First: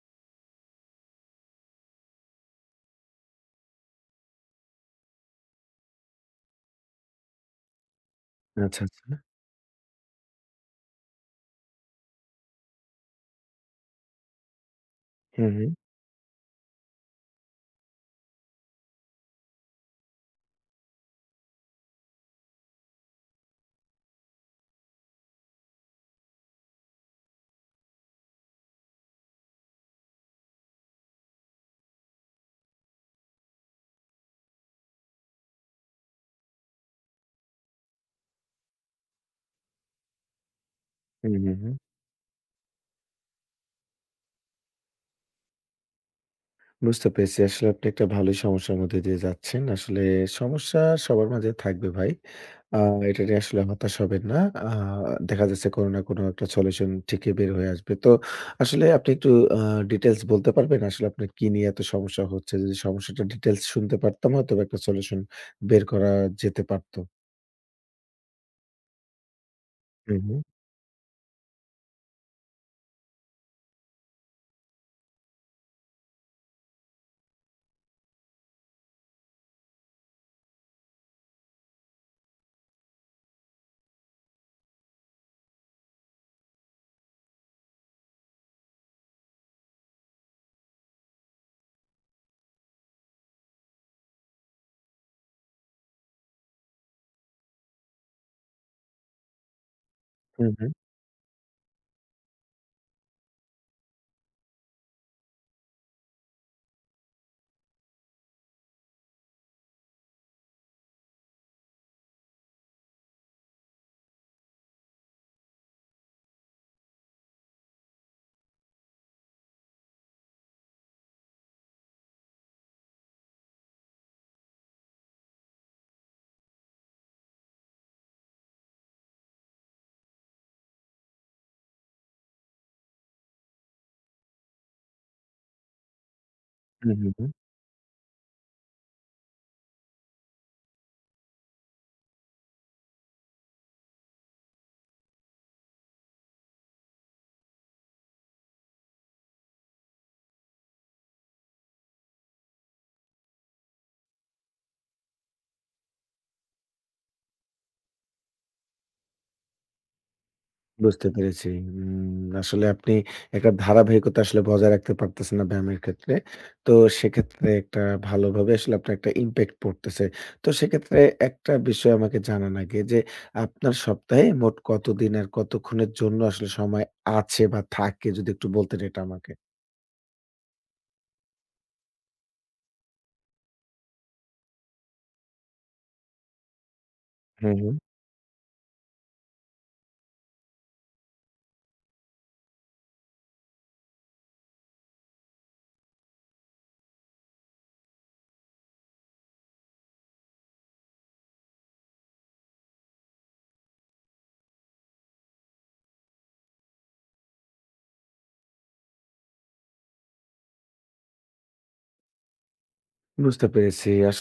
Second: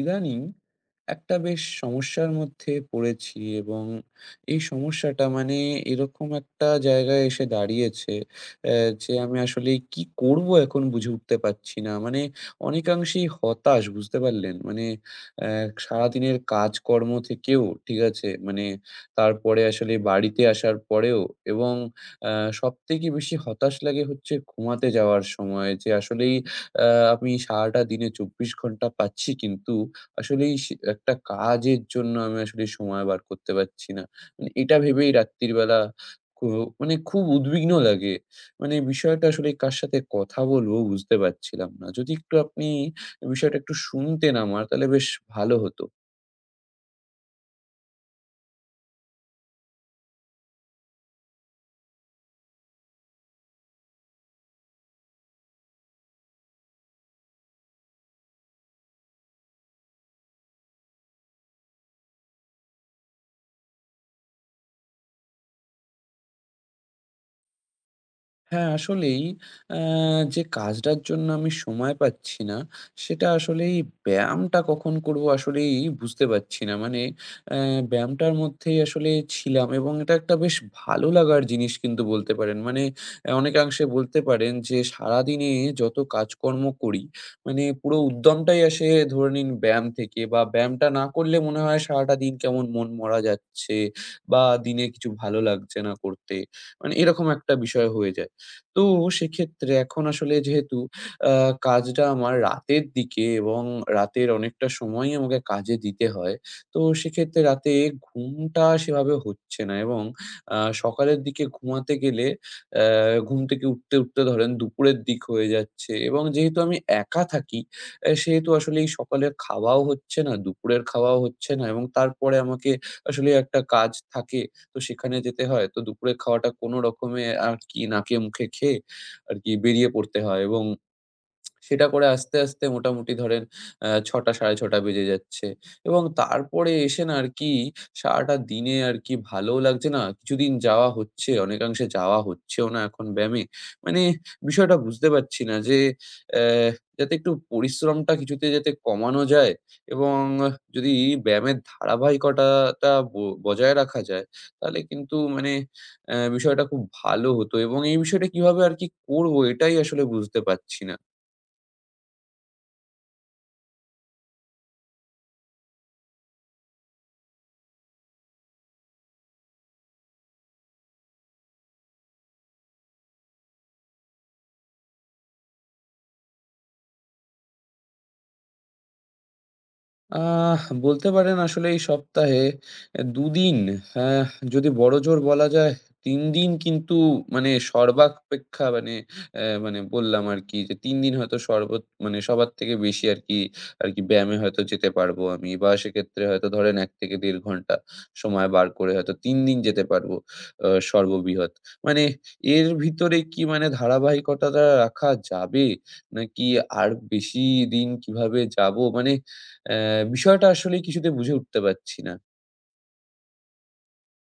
ইদানিং একটা বেশ সমস্যার মধ্যে পড়েছি, এবং এই সমস্যাটা মানে এরকম একটা জায়গায় এসে দাঁড়িয়েছে আচ্ছা, আচ্ছা। যে আমি আসলে কি করব এখন বুঝে উঠতে পারছি না। মানে অনেকাংশেই হতাশ, বুঝতে পারলেন? মানে হুম, হুম। সারাদিনের কাজকর্ম থেকেও ঠিক আছে, মানে তারপরে আসলে বাড়িতে আসার পরেও, এবং সব থেকে বেশি হতাশ লাগে হচ্ছে ঘুমাতে যাওয়ার সময় যে আসলেই আ আমি সারাটা দিনে ২৪ ঘন্টা পাচ্ছি, কিন্তু আসলেই সে একটা কাজের জন্য আমি আসলে সময় বার করতে পারছি না। মানে এটা ভেবেই রাত্তির বেলা খু মানে খুব উদ্বিগ্ন লাগে। মানে বিষয়টা আসলে কার সাথে কথা বলবো বুঝতে হুম, হুম, পারছিলাম হুম। না। যদি একটু আপনি বিষয়টা একটু শুনতেন আমার, তাহলে বেশ ভালো হতো। বুঝতে পেরেছি। আসলে আপনি একটা ভালোই সমস্যার মধ্যে দিয়ে যাচ্ছেন। আসলে সমস্যা সবার মাঝে থাকবে ভাই। আ এটা নিয়ে আসলে হতাশ হবেন না। আ দেখা যাচ্ছে কোনো না কোনো একটা সলিউশন ঠিকই বের হয়ে আসবে। তো আসলে আপনি একটু আ ডিটেইলস বলতে পারবেন? আসলে আপনার কি নিয়ে এত সমস্যা হচ্ছে? যদি সমস্যাটা ডিটেইলস শুনতে পারতাম হয়তোবা একটা সলিউশন বের করা যেতে পারত। হ্যাঁ, আসলেই আ হুম, হুম। যে কাজটার জন্য আমি সময় পাচ্ছি না, সেটা আসলেই ব্যায়ামটা কখন করবো আসলেই বুঝতে পারছি না। মানে অ্যা ব্যায়ামটার মধ্যেই আসলে ছিলাম, এবং এটা একটা বেশ ভালো লাগার জিনিস কিন্তু বলতে পারেন। মানে অনেকাংশে বলতে পারেন যে সারাদিনে যত কাজকর্ম করি, মানে পুরো উদ্যমটাই আসে ধরে নিন ব্যায়াম থেকে, বা ব্যায়ামটা না করলে মনে হয় সারাটা দিন কেমন মনমরা যাচ্ছে, বা দিনে কিছু ভালো লাগছে না করতে। মানে এরকম একটা বিষয় হয়ে যায়। তো সেক্ষেত্রে এখন আসলে হুম, হুম। যেহেতু আ কাজটা আমার রাতের দিকে, এবং রাতের অনেকটা সময়ই আমাকে কাজে দিতে হয়। তো সেক্ষেত্রে রাতে ঘুমটা সেভাবে হচ্ছে না, এবং আ সকালের দিকে ঘুমাতে গেলে ঘুম থেকে উঠতে, উঠতে ধরেন দুপুরের দিক হয়ে যাচ্ছে, এবং যেহেতু আমি একা থাকি, সেহেতু আসলে এই সকালের খাওয়াও হচ্ছে না, দুপুরের খাওয়াও হচ্ছে না, এবং তারপরে আমাকে আসলে একটা কাজ থাকে। তো সেখানে যেতে হয়। তো দুপুরের খাওয়াটা কোনো রকমে আর কি নাকে মুখে খেয়ে আর কি বেরিয়ে পড়তে হয়, এবং সেটা করে আস্তে, আস্তে মোটামুটি ধরেন ৬ঃ০০ ৬ঃ৩০ বেজে যাচ্ছে, এবং তারপরে হুম, এসে হুম, না হুম। আরকি সারাটা দিনে আরকি ভালোও লাগছে না। কিছুদিন যাওয়া হচ্ছে, অনেকাংশে যাওয়া হচ্ছেও না এখন ব্যায়ামে। মানে বিষয়টা বুঝতে পারছি না যে অ্যা যাতে একটু পরিশ্রমটা কিছুতে যাতে কমানো যায়, এবং যদি ব্যায়ামের ধারাবাহিকতাটা বজায় রাখা যায়, তাহলে কিন্তু মানে বিষয়টা খুব ভালো হতো, এবং এই বিষয়টা কিভাবে আরকি করবো এটাই আসলে বুঝতে পারছি না। বুঝতে পেরেছি। উম আসলে আপনি একটা ধারাবাহিকতা আসলে বজায় রাখতে পারতেছেন না ব্যায়ামের ক্ষেত্রে। তো সেক্ষেত্রে একটা ভালোভাবে আসলে আপনার একটা impact পড়তেছে। তো সেক্ষেত্রে একটা বিষয় আমাকে জানান আগে যে, আপনার সপ্তাহে মোট কতদিন আর কতক্ষণের জন্য আসলে সময় আছে বা থাকে? যদি একটু বলতেন এটা আমাকে। বলতে পারেন আসলে এই সপ্তাহে ২ দিন, আহ যদি বড়জোর বলা যায় ৩ দিন, কিন্তু মানে হুম, হুম। সর্বাপেক্ষা মানে মানে বললাম আরকি যে ৩ দিন হয়তো মানে সবার থেকে বেশি আরকি, আরকি ব্যায়ামে হয়তো যেতে পারবো আমি, বা সেক্ষেত্রে হয়তো ধরেন ১ থেকে ১.৫ ঘন্টা সময় বার করে হয়তো ৩ দিন যেতে পারবো সর্ববৃহৎ। মানে এর ভিতরে কি মানে ধারাবাহিকতাটা রাখা যাবে? নাকি আর বেশি দিন কিভাবে যাবো? মানে বিষয়টা আসলে কিছুতে বুঝে উঠতে পারছি না। বুঝতে পেরেছি। আস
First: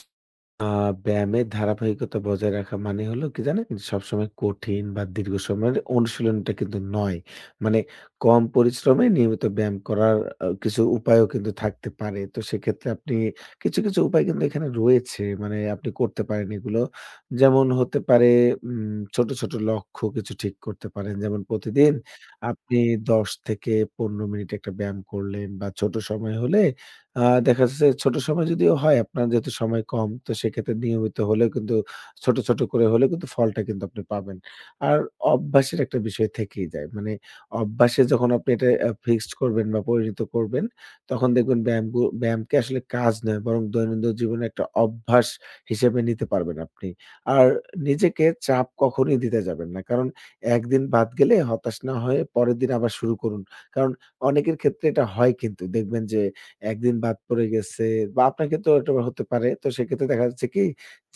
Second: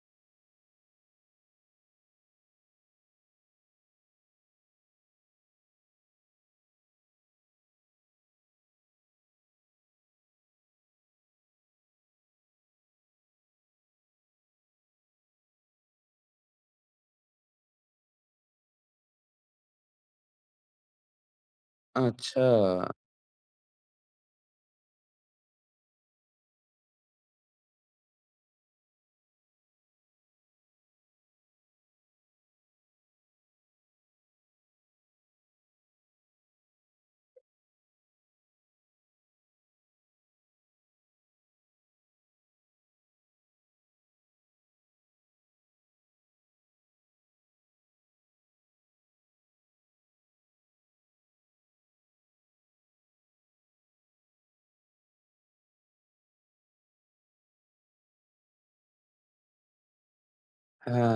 আ ব্যায়ামের ধারাবাহিকতা বজায় রাখা মানে হলো কি জানেন? সবসময় কঠিন বা দীর্ঘ সময়ের অনুশীলনটা কিন্তু নয়। মানে কম পরিশ্রমে নিয়মিত ব্যায়াম করার কিছু উপায়ও কিন্তু থাকতে পারে। তো সেক্ষেত্রে আপনি কিছু, কিছু উপায় কিন্তু এখানে রয়েছে। মানে আপনি করতে পারেন এগুলো। যেমন হতে পারে ছোট, ছোট লক্ষ্য কিছু ঠিক করতে পারেন। যেমন প্রতিদিন আচ্ছা, আপনি ১০ থেকে ১৫ মিনিট একটা ব্যায়াম করলেন বা ছোট সময় হলে আ দেখা যাচ্ছে ছোট সময় যদিও হয় আপনার যেহেতু সময় কম, তো সেক্ষেত্রে নিয়মিত হলেও কিন্তু ছোট, ছোট করে হলেও কিন্তু ফলটা কিন্তু আপনি পাবেন। আর অভ্যাসের একটা বিষয় থেকেই যায়। মানে অভ্যাসে যখন আপনি এটা ফিক্সড করবেন বা পরিণত করবেন, তখন দেখবেন ব্যায়ামকে আসলে কাজ নয় বরং দৈনন্দিন জীবনে একটা অভ্যাস হিসেবে নিতে পারবেন আপনি। আর নিজেকে চাপ কখনোই দিতে যাবেন না। কারণ একদিন বাদ গেলে হতাশ না হয়ে পরের দিন আবার শুরু করুন। কারণ অনেকের ক্ষেত্রে এটা হয় কিন্তু দেখবেন যে একদিন বাদ পড়ে গেছে বা আপনার ক্ষেত্রেও এটা হতে পারে। তো সেক্ষেত্রে দেখা যাচ্ছে কি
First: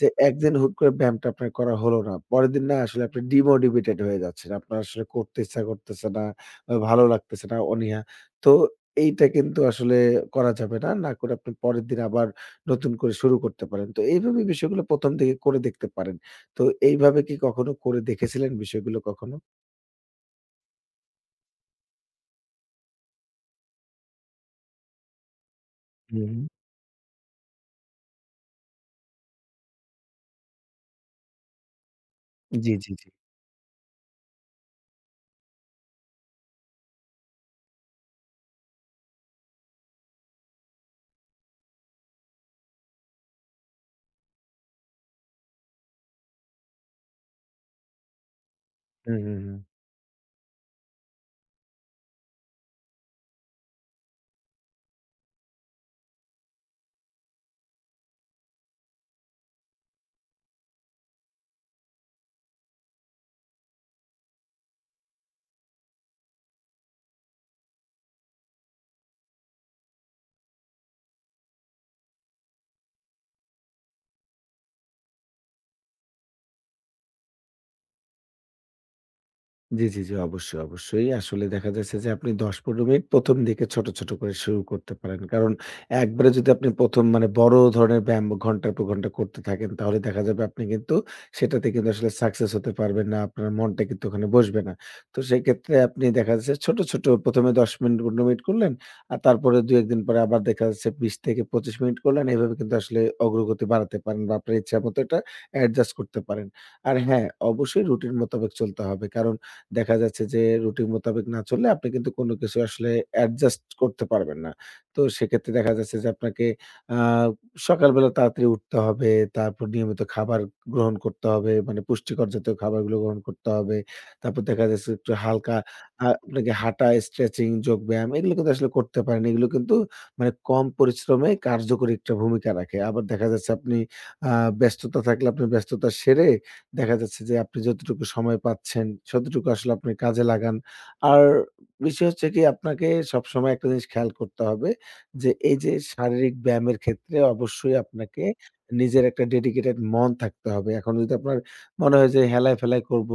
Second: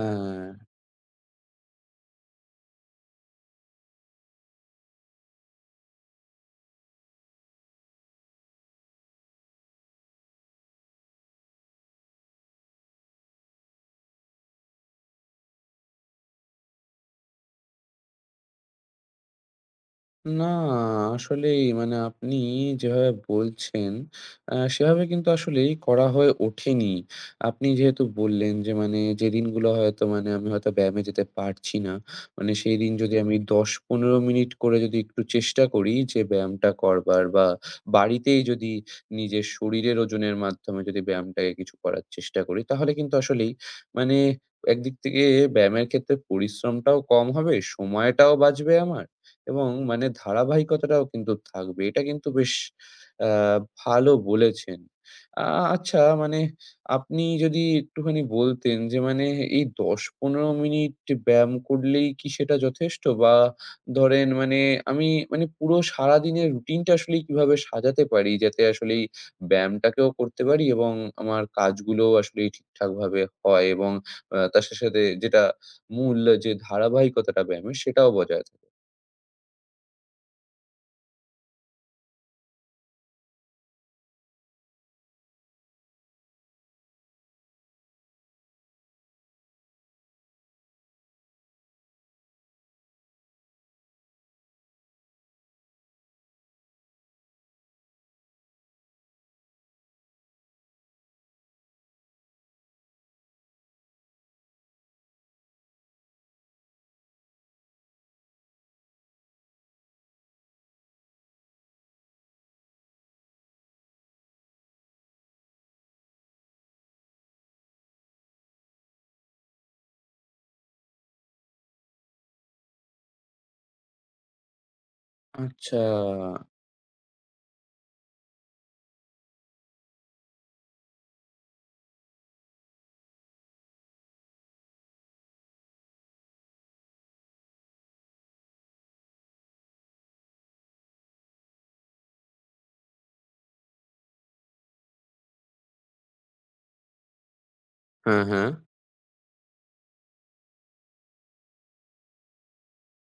যে, একদিন হুট করে ব্যায়ামটা আপনার করা হলো না। পরের দিন না আসলে আপনি ডিমোটিভেটেড হয়ে যাচ্ছেন। আপনার আসলে করতে ইচ্ছা করতেছে না, ভালো লাগতেছে না, অনীহা। তো এইটা কিন্তু আসলে করা যাবে না। না করে আপনি পরের দিন আবার নতুন করে শুরু করতে পারেন। তো এইভাবে বিষয়গুলো ১ম দিকে করে দেখতে পারেন। তো এইভাবে কি কখনো করে দেখেছিলেন বিষয়গুলো কখনো? না, আসলেই মানে আপনি যেভাবে বলছেন, সেভাবে কিন্তু আসলেই করা হয়ে হুম, ওঠেনি। আপনি যেহেতু বললেন যে মানে যেদিনগুলো হয়তো মানে আমি হয়তো ব্যায়ামে যেতে পারছি না, মানে জি, সেই জি, দিন জি। যদি আমি ১০-১৫ মিনিট করে যদি একটু চেষ্টা করি যে ব্যায়ামটা করবার, বা বাড়িতেই যদি নিজের শরীরের ওজনের মাধ্যমে যদি ব্যায়ামটাকে কিছু করার চেষ্টা করি, তাহলে কিন্তু আসলেই মানে একদিক থেকে ব্যায়ামের ক্ষেত্রে পরিশ্রমটাও কম হবে, সময়টাও বাঁচবে আমার। হুম, হুম, হুম। এবং মানে ধারাবাহিকতাটাও কিন্তু থাকবে। এটা কিন্তু বেশ আ ভালো বলেছেন। আ আচ্ছা, মানে আপনি যদি একটুখানি বলতেন যে মানে এই ১০-১৫ মিনিট ব্যায়াম করলেই কি সেটা যথেষ্ট? বা ধরেন মানে আমি মানে পুরো সারাদিনের রুটিনটা আসলে কিভাবে সাজাতে পারি যাতে আসলে এই ব্যায়ামটাকেও করতে পারি, এবং আমার কাজগুলোও আসলে ঠিকঠাকভাবে হয়, এবং তার সাথে, সাথে যেটা মূল যে ধারাবাহিকতাটা ব্যায়ামের সেটাও বজায় থাকে? জি, জি, জি। অবশ্যই, অবশ্যই। আসলে দেখা যাচ্ছে যে আপনি ১০-১৫ মিনিট ১ম দিকে ছোট, ছোট করে শুরু করতে পারেন। কারণ একবারে যদি আপনি ১ম মানে বড় ধরনের ব্যায়াম ঘন্টার পর ঘন্টা করতে থাকেন তাহলে দেখা যাবে আপনি কিন্তু সেটাতে কিন্তু আসলে সাকসেস হতে পারবেন না। আপনার মনটা কিন্তু ওখানে বসবে না। তো সেক্ষেত্রে আপনি দেখা যাচ্ছে ছোট, ছোট ১ম এ ১০ মিনিট ১৫ মিনিট করলেন। আর তারপরে ২-১ দিন পরে আবার দেখা যাচ্ছে ২০-২৫ মিনিট করলেন। এভাবে কিন্তু আসলে অগ্রগতি বাড়াতে পারেন বা আপনার ইচ্ছামত এটা অ্যাডজাস্ট করতে পারেন। আর হ্যাঁ, অবশ্যই রুটিন মোতাবেক চলতে হবে। কারণ দেখা যাচ্ছে যে রুটিন মোতাবেক না চললে আপনি কিন্তু কোনো কিছু আসলে অ্যাডজাস্ট করতে পারবেন না। তো সেক্ষেত্রে দেখা যাচ্ছে যে আপনাকে আ সকালবেলা তাড়াতাড়ি উঠতে হবে, তারপর নিয়মিত খাবার গ্রহণ করতে হবে, মানে পুষ্টিকর জাতীয় খাবারগুলো গ্রহণ করতে হবে। তারপর দেখা যাচ্ছে একটু হালকা আচ্ছা। আপনাকে হাঁটা, স্ট্রেচিং, যোগব্যায়াম এগুলো কিন্তু আসলে করতে পারেন। এগুলো কিন্তু মানে কম পরিশ্রমে কার্যকরী একটা ভূমিকা রাখে। আবার দেখা যাচ্ছে আপনি আ ব্যস্ততা থাকলে আপনি ব্যস্ততা সেরে দেখা যাচ্ছে যে আপনি যতটুকু সময় পাচ্ছেন, ততটুকু আসলে আপনি কাজে লাগান। আর বিষয় হচ্ছে কি আপনাকে সবসময় একটা জিনিস খেয়াল করতে হবে যে, এই যে শারীরিক ব্যায়ামের ক্ষেত্রে অবশ্যই হ্যাঁ, আপনাকে হ্যাঁ। নিজের একটা ডেডিকেটেড মন থাকতে হবে। এখন যদি আপনার মনে হয় যে হেলায়-ফেলায় করব,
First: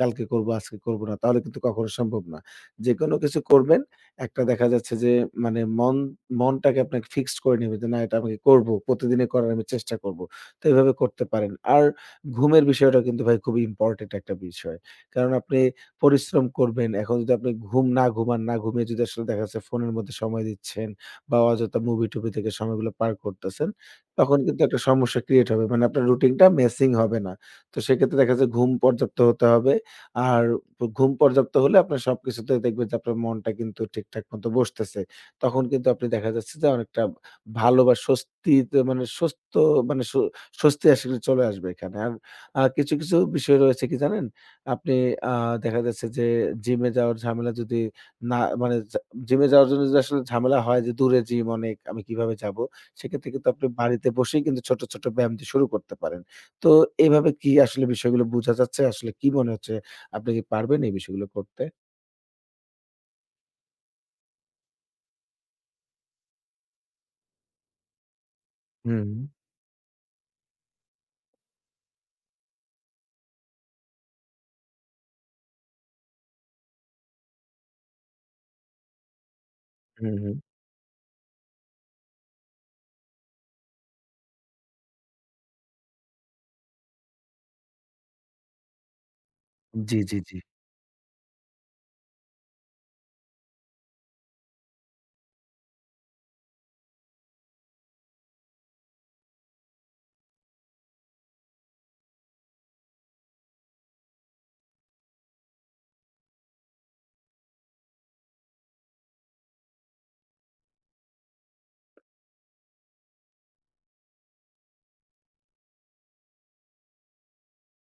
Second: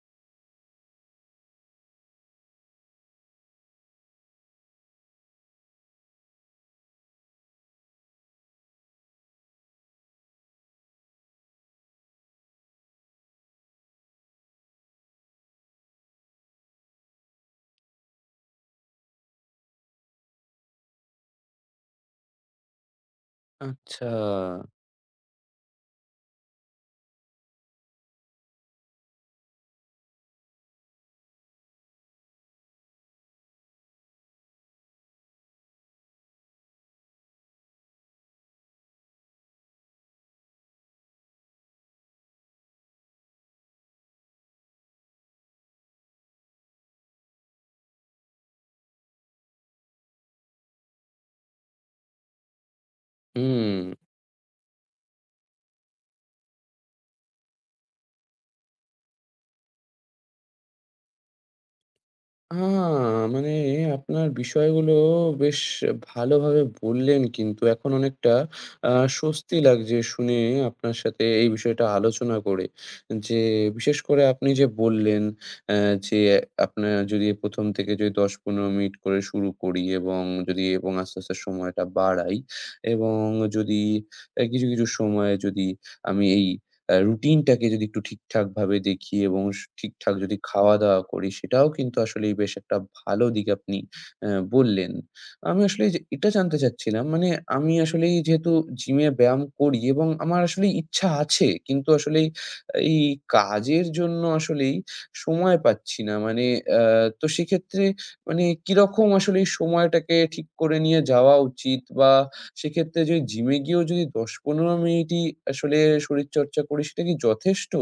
কালকে করব, আজকে করব না, তাহলে কিন্তু কখনো সম্ভব না। যেকোনো কিছু করবেন, একটা দেখা যাচ্ছে যে মানে মনটাকে আপনাকে ফিক্সড করে নিবে যে, "না, এটা আমি করব। প্রতিদিনই করার আমি চেষ্টা করব।" তো এভাবে করতে পারেন। আর ঘুমের বিষয়টা কিন্তু ভাই খুবই ইম্পোর্টেন্ট একটা বিষয়। কারণ আপনি পরিশ্রম করবেন। এখন যদি আপনি ঘুম না ঘুমান, না ঘুমিয়ে যদি আসলে দেখা যাচ্ছে ফোনের মধ্যে সময় দিচ্ছেন বা অযথা মুভি-টুভি থেকে সময়গুলো পার করতেছেন, আচ্ছা। তখন কিন্তু একটা সমস্যা ক্রিয়েট হবে। মানে আপনার রুটিনটা ম্যাচিং হবে না। তো সেক্ষেত্রে দেখা যাচ্ছে ঘুম পর্যাপ্ত হতে হবে। আর ঘুম পর্যাপ্ত হলে আপনার সবকিছুতে দেখবেন যে আপনার মনটা কিন্তু ঠিকঠাক মতো বসতেছে। তখন কিন্তু আপনি দেখা যাচ্ছে যে অনেকটা ভালো বা স্বস্তিতে মানে স্বস্ত মানে স্ব স্বস্তি আসলে চলে আসবে এখানে। আর কিছু, কিছু বিষয় রয়েছে কি জানেন? আপনি আ দেখা যাচ্ছে যে জিমে যাওয়ার ঝামেলা যদি না মানে জা জিমে যাওয়ার জন্য যদি আসলে ঝামেলা হয় যে দূরে জিম অনেক, আমি কিভাবে যাবো? সেক্ষেত্রে কিন্তু আপনি হুম। বাড়িতে বসেই কিন্তু ছোট, ছোট ব্যায়াম দিয়ে শুরু করতে পারেন। তো এভাবে কি আসলে বিষয়গুলো বোঝা যাচ্ছে? আসলে কি মনে হচ্ছে? আপনি কি পারবেন এই বিষয়গুলো করতে? আ মানে আপনার বিষয়গুলো বেশ ভালোভাবে বললেন, কিন্তু এখন অনেকটা আ হুম, স্বস্তি লাগছে শুনে, আপনার সাথে এই বিষয়টা আলোচনা করে। যে বিশেষ করে আপনি যে বললেন অ্যা যে আপনার যদি ১ম থেকে যদি ১০-১৫ মিনিট করে শুরু করি, হুম, এবং হুম। যদি এবং আস্তে, আস্তে সময়টা বাড়াই, এবং যদি কিছু, কিছু সময়ে যদি আমি এই রুটিনটাকে যদি একটু ঠিকঠাকভাবে দেখি এবং জি, ঠিকঠাক জি, জি। যদি খাওয়া-দাওয়া করি, সেটাও কিন্তু আসলেই বেশ একটা ভালো দিক আপনি বললেন। আমি আসলে যে এটা জানতে চাচ্ছিলাম, মানে আমি আসলেই যেহেতু জিমে ব্যায়াম করি এবং আমার আসলেই ইচ্ছা আছে, কিন্তু আসলেই এই কাজের জন্য আসলেই সময় পাচ্ছি না। মানে তো সেক্ষেত্রে মানে কিরকম আসলে এই সময়টাকে ঠিক করে নিয়ে যাওয়া উচিত, বা সেক্ষেত্রে যদি জিমে গিয়েও যদি ১০-১৫ মিনিটই আসলে শরীরচর্চা করি সেটা কি যথেষ্ট?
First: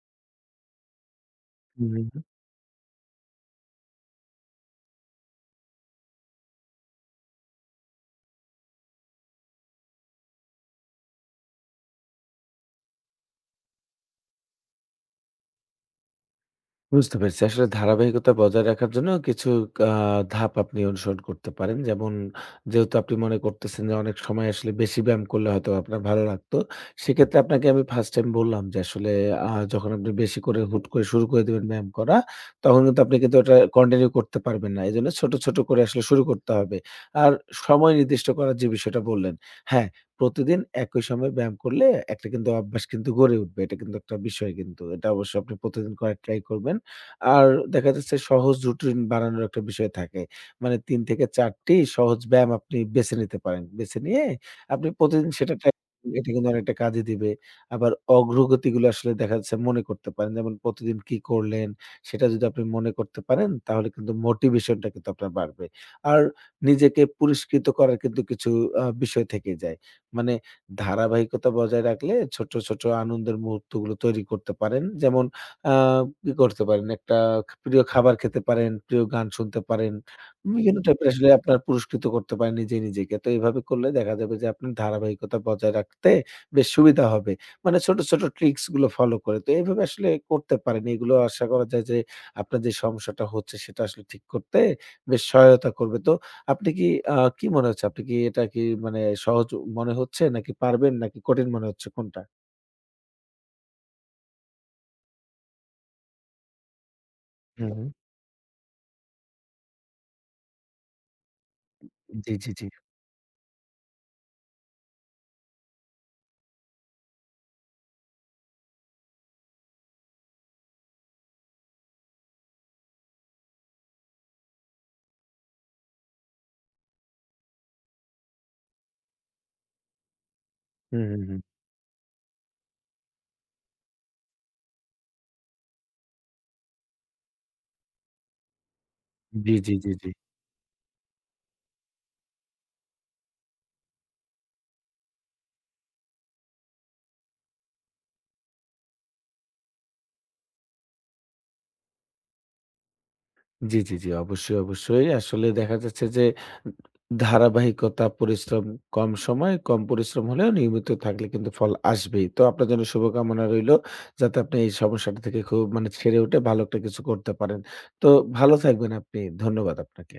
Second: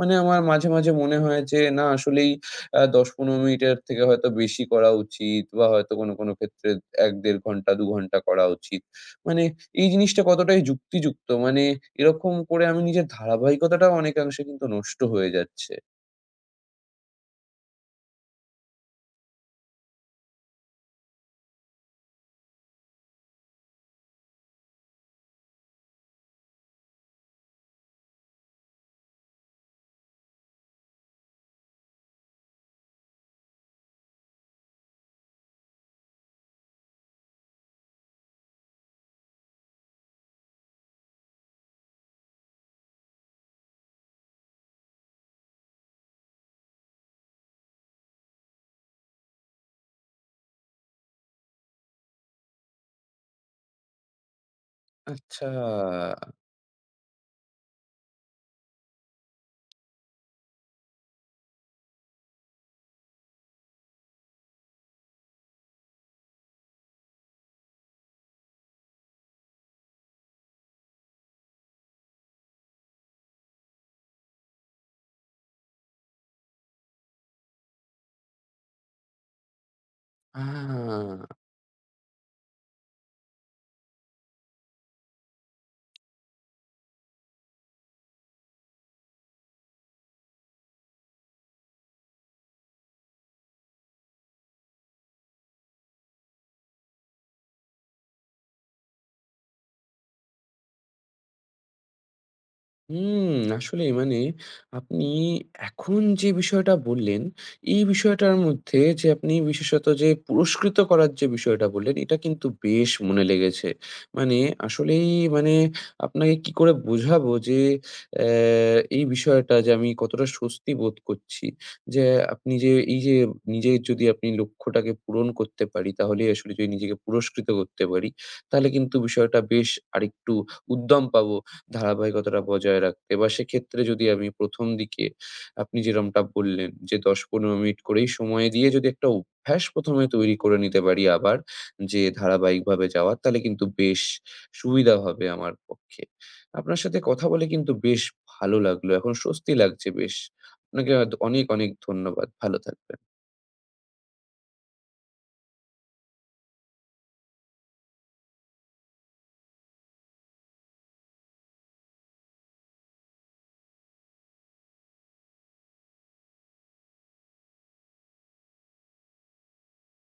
মানে আমার মাঝে, মাঝে মনে হয় যে না হুম। আসলেই ১০-১৫ মিনিটের থেকে হয়তো বেশি করা উচিত, বা হয়তো কোনো, কোনো ক্ষেত্রে ১-১.৫ ঘন্টা ২ ঘন্টা করা উচিত। মানে এই জিনিসটা কতটাই যুক্তিযুক্ত? মানে এরকম করে আমি নিজের ধারাবাহিকতাটাও অনেকাংশে কিন্তু নষ্ট হয়ে যাচ্ছে। বুঝতে পেরেছি। আসলে ধারাবাহিকতা বজায় রাখার জন্য কিছু আ ধাপ আপনি অনুসরণ করতে পারেন। যেমন যেহেতু আপনি মনে করতেছেন যে অনেক সময় আসলে বেশি ব্যায়াম করলে হয়তো আপনার ভালো লাগতো। সেক্ষেত্রে আপনাকে আমি ফার্স্ট টাইম বললাম যে আসলে যখন আপনি বেশি করে হুট করে শুরু করে দিবেন ব্যায়াম করা, তখন কিন্তু আপনি কিন্তু ওটা কন্টিনিউ করতে পারবেন না। এজন্য ছোট, ছোট করে আসলে শুরু করতে হবে। আর সময় নির্দিষ্ট করার যে বিষয়টা বললেন, হ্যাঁ, প্রতিদিন একই সময়ে ব্যায়াম করলে একটা কিন্তু অভ্যাস কিন্তু গড়ে উঠবে। এটা কিন্তু একটা বিষয় কিন্তু। এটা অবশ্য আপনি প্রতিদিন করার ট্রাই করবেন। আর দেখা যাচ্ছে সহজ রুটিন বানানোর একটা বিষয় থাকে। মানে ৩ থেকে ৪ টি সহজ ব্যায়াম আপনি বেছে নিতে পারেন। বেছে নিয়ে আপনি প্রতিদিন আচ্ছা। সেটা ট্রাই এটা কিন্তু অনেকটা কাজে দিবে। আবার অগ্রগতিগুলো আসলে দেখা যাচ্ছে মনে করতে পারেন। যেমন প্রতিদিন কি করলেন সেটা যদি আপনি মনে করতে পারেন তাহলে কিন্তু মোটিভেশনটা কিন্তু আপনার বাড়বে। আর নিজেকে পুরস্কৃত করার কিন্তু কিছু বিষয় থেকে যায়। মানে ধারাবাহিকতা বজায় রাখলে ছোট, ছোট আনন্দের মুহূর্তগুলো তৈরি করতে পারেন। যেমন আ কি করতে পারেন, একটা প্রিয় খাবার খেতে পারেন, প্রিয় গান শুনতে পারেন। আ বিভিন্ন টাইপের আসলে আপনার পুরস্কৃত করতে পারেন নিজে নিজেকে। তো এভাবে করলে দেখা যাবে যে আপনার ধারাবাহিকতা বজায় রাখতে বেশ সুবিধা হবে। মানে ছোট, ছোট ট্রিকস গুলো ফলো করে। তো এভাবে আসলে করতে পারেন। এগুলো আশা করা যায় যে আপনার যে সমস্যাটা হচ্ছে সেটা আসলে ঠিক করতে বেশ সহায়তা করবে। তো আপনি কি কি মনে হচ্ছে? আপনি কি এটা কি মানে সহজ মনে হচ্ছে নাকি পারবেন নাকি কঠিন মনে হচ্ছে কোনটা? হুম, আসলেই মানে আপনি এখন যে বিষয়টা বললেন, হুম, এই হুম। বিষয়টার মধ্যে যে আপনি বিশেষত যে পুরস্কৃত করার যে বিষয়টা বললেন, এটা জি, কিন্তু জি, জি। বেশ মনে লেগেছে। মানে আসলেই মানে আপনাকে কি করে বোঝাবো যে অ্যা এই বিষয়টা যে আমি কতটা স্বস্তি বোধ করছি। যে আপনি যে এই যে নিজের যদি আপনি লক্ষ্যটাকে পূরণ করতে পারি, তাহলেই আসলে যদি নিজেকে পুরস্কৃত করতে পারি, তাহলে কিন্তু বিষয়টা বেশ আরেকটু হুম, উদ্যম হুম, পাবো। হুম। ধারাবাহিকতাটা বজায় রাখতে, বা সেক্ষেত্রে যদি আমি ১ম দিকে আপনি যেরমটা বললেন যে ১০-১৫ মিনিট করেই সময় দিয়ে যদি একটা জি, অভ্যাস জি, জি, ১ম এ জি। তৈরি করে নিতে পারি, আবার যে ধারাবাহিকভাবে যাওয়ার, তাহলে কিন্তু বেশ সুবিধা হবে আমার পক্ষে। আপনার সাথে কথা বলে কিন্তু বেশ ভালো লাগলো। এখন স্বস্তি লাগছে বেশ। আপনাকে অনেক, অনেক ধন্যবাদ। ভালো থাকবেন। জি, জি, জি। অবশ্যই, অবশ্যই। আসলে দেখা যাচ্ছে যে ধারাবাহিকতা, পরিশ্রম কম সময়, কম পরিশ্রম হলেও নিয়মিত থাকলে কিন্তু ফল আসবেই। তো আপনার জন্য শুভকামনা রইলো যাতে আপনি এই সমস্যাটা থেকে খুব মানে ছেড়ে উঠে ভালো একটা কিছু করতে পারেন। তো ভালো থাকবেন আপনি। ধন্যবাদ আপনাকে।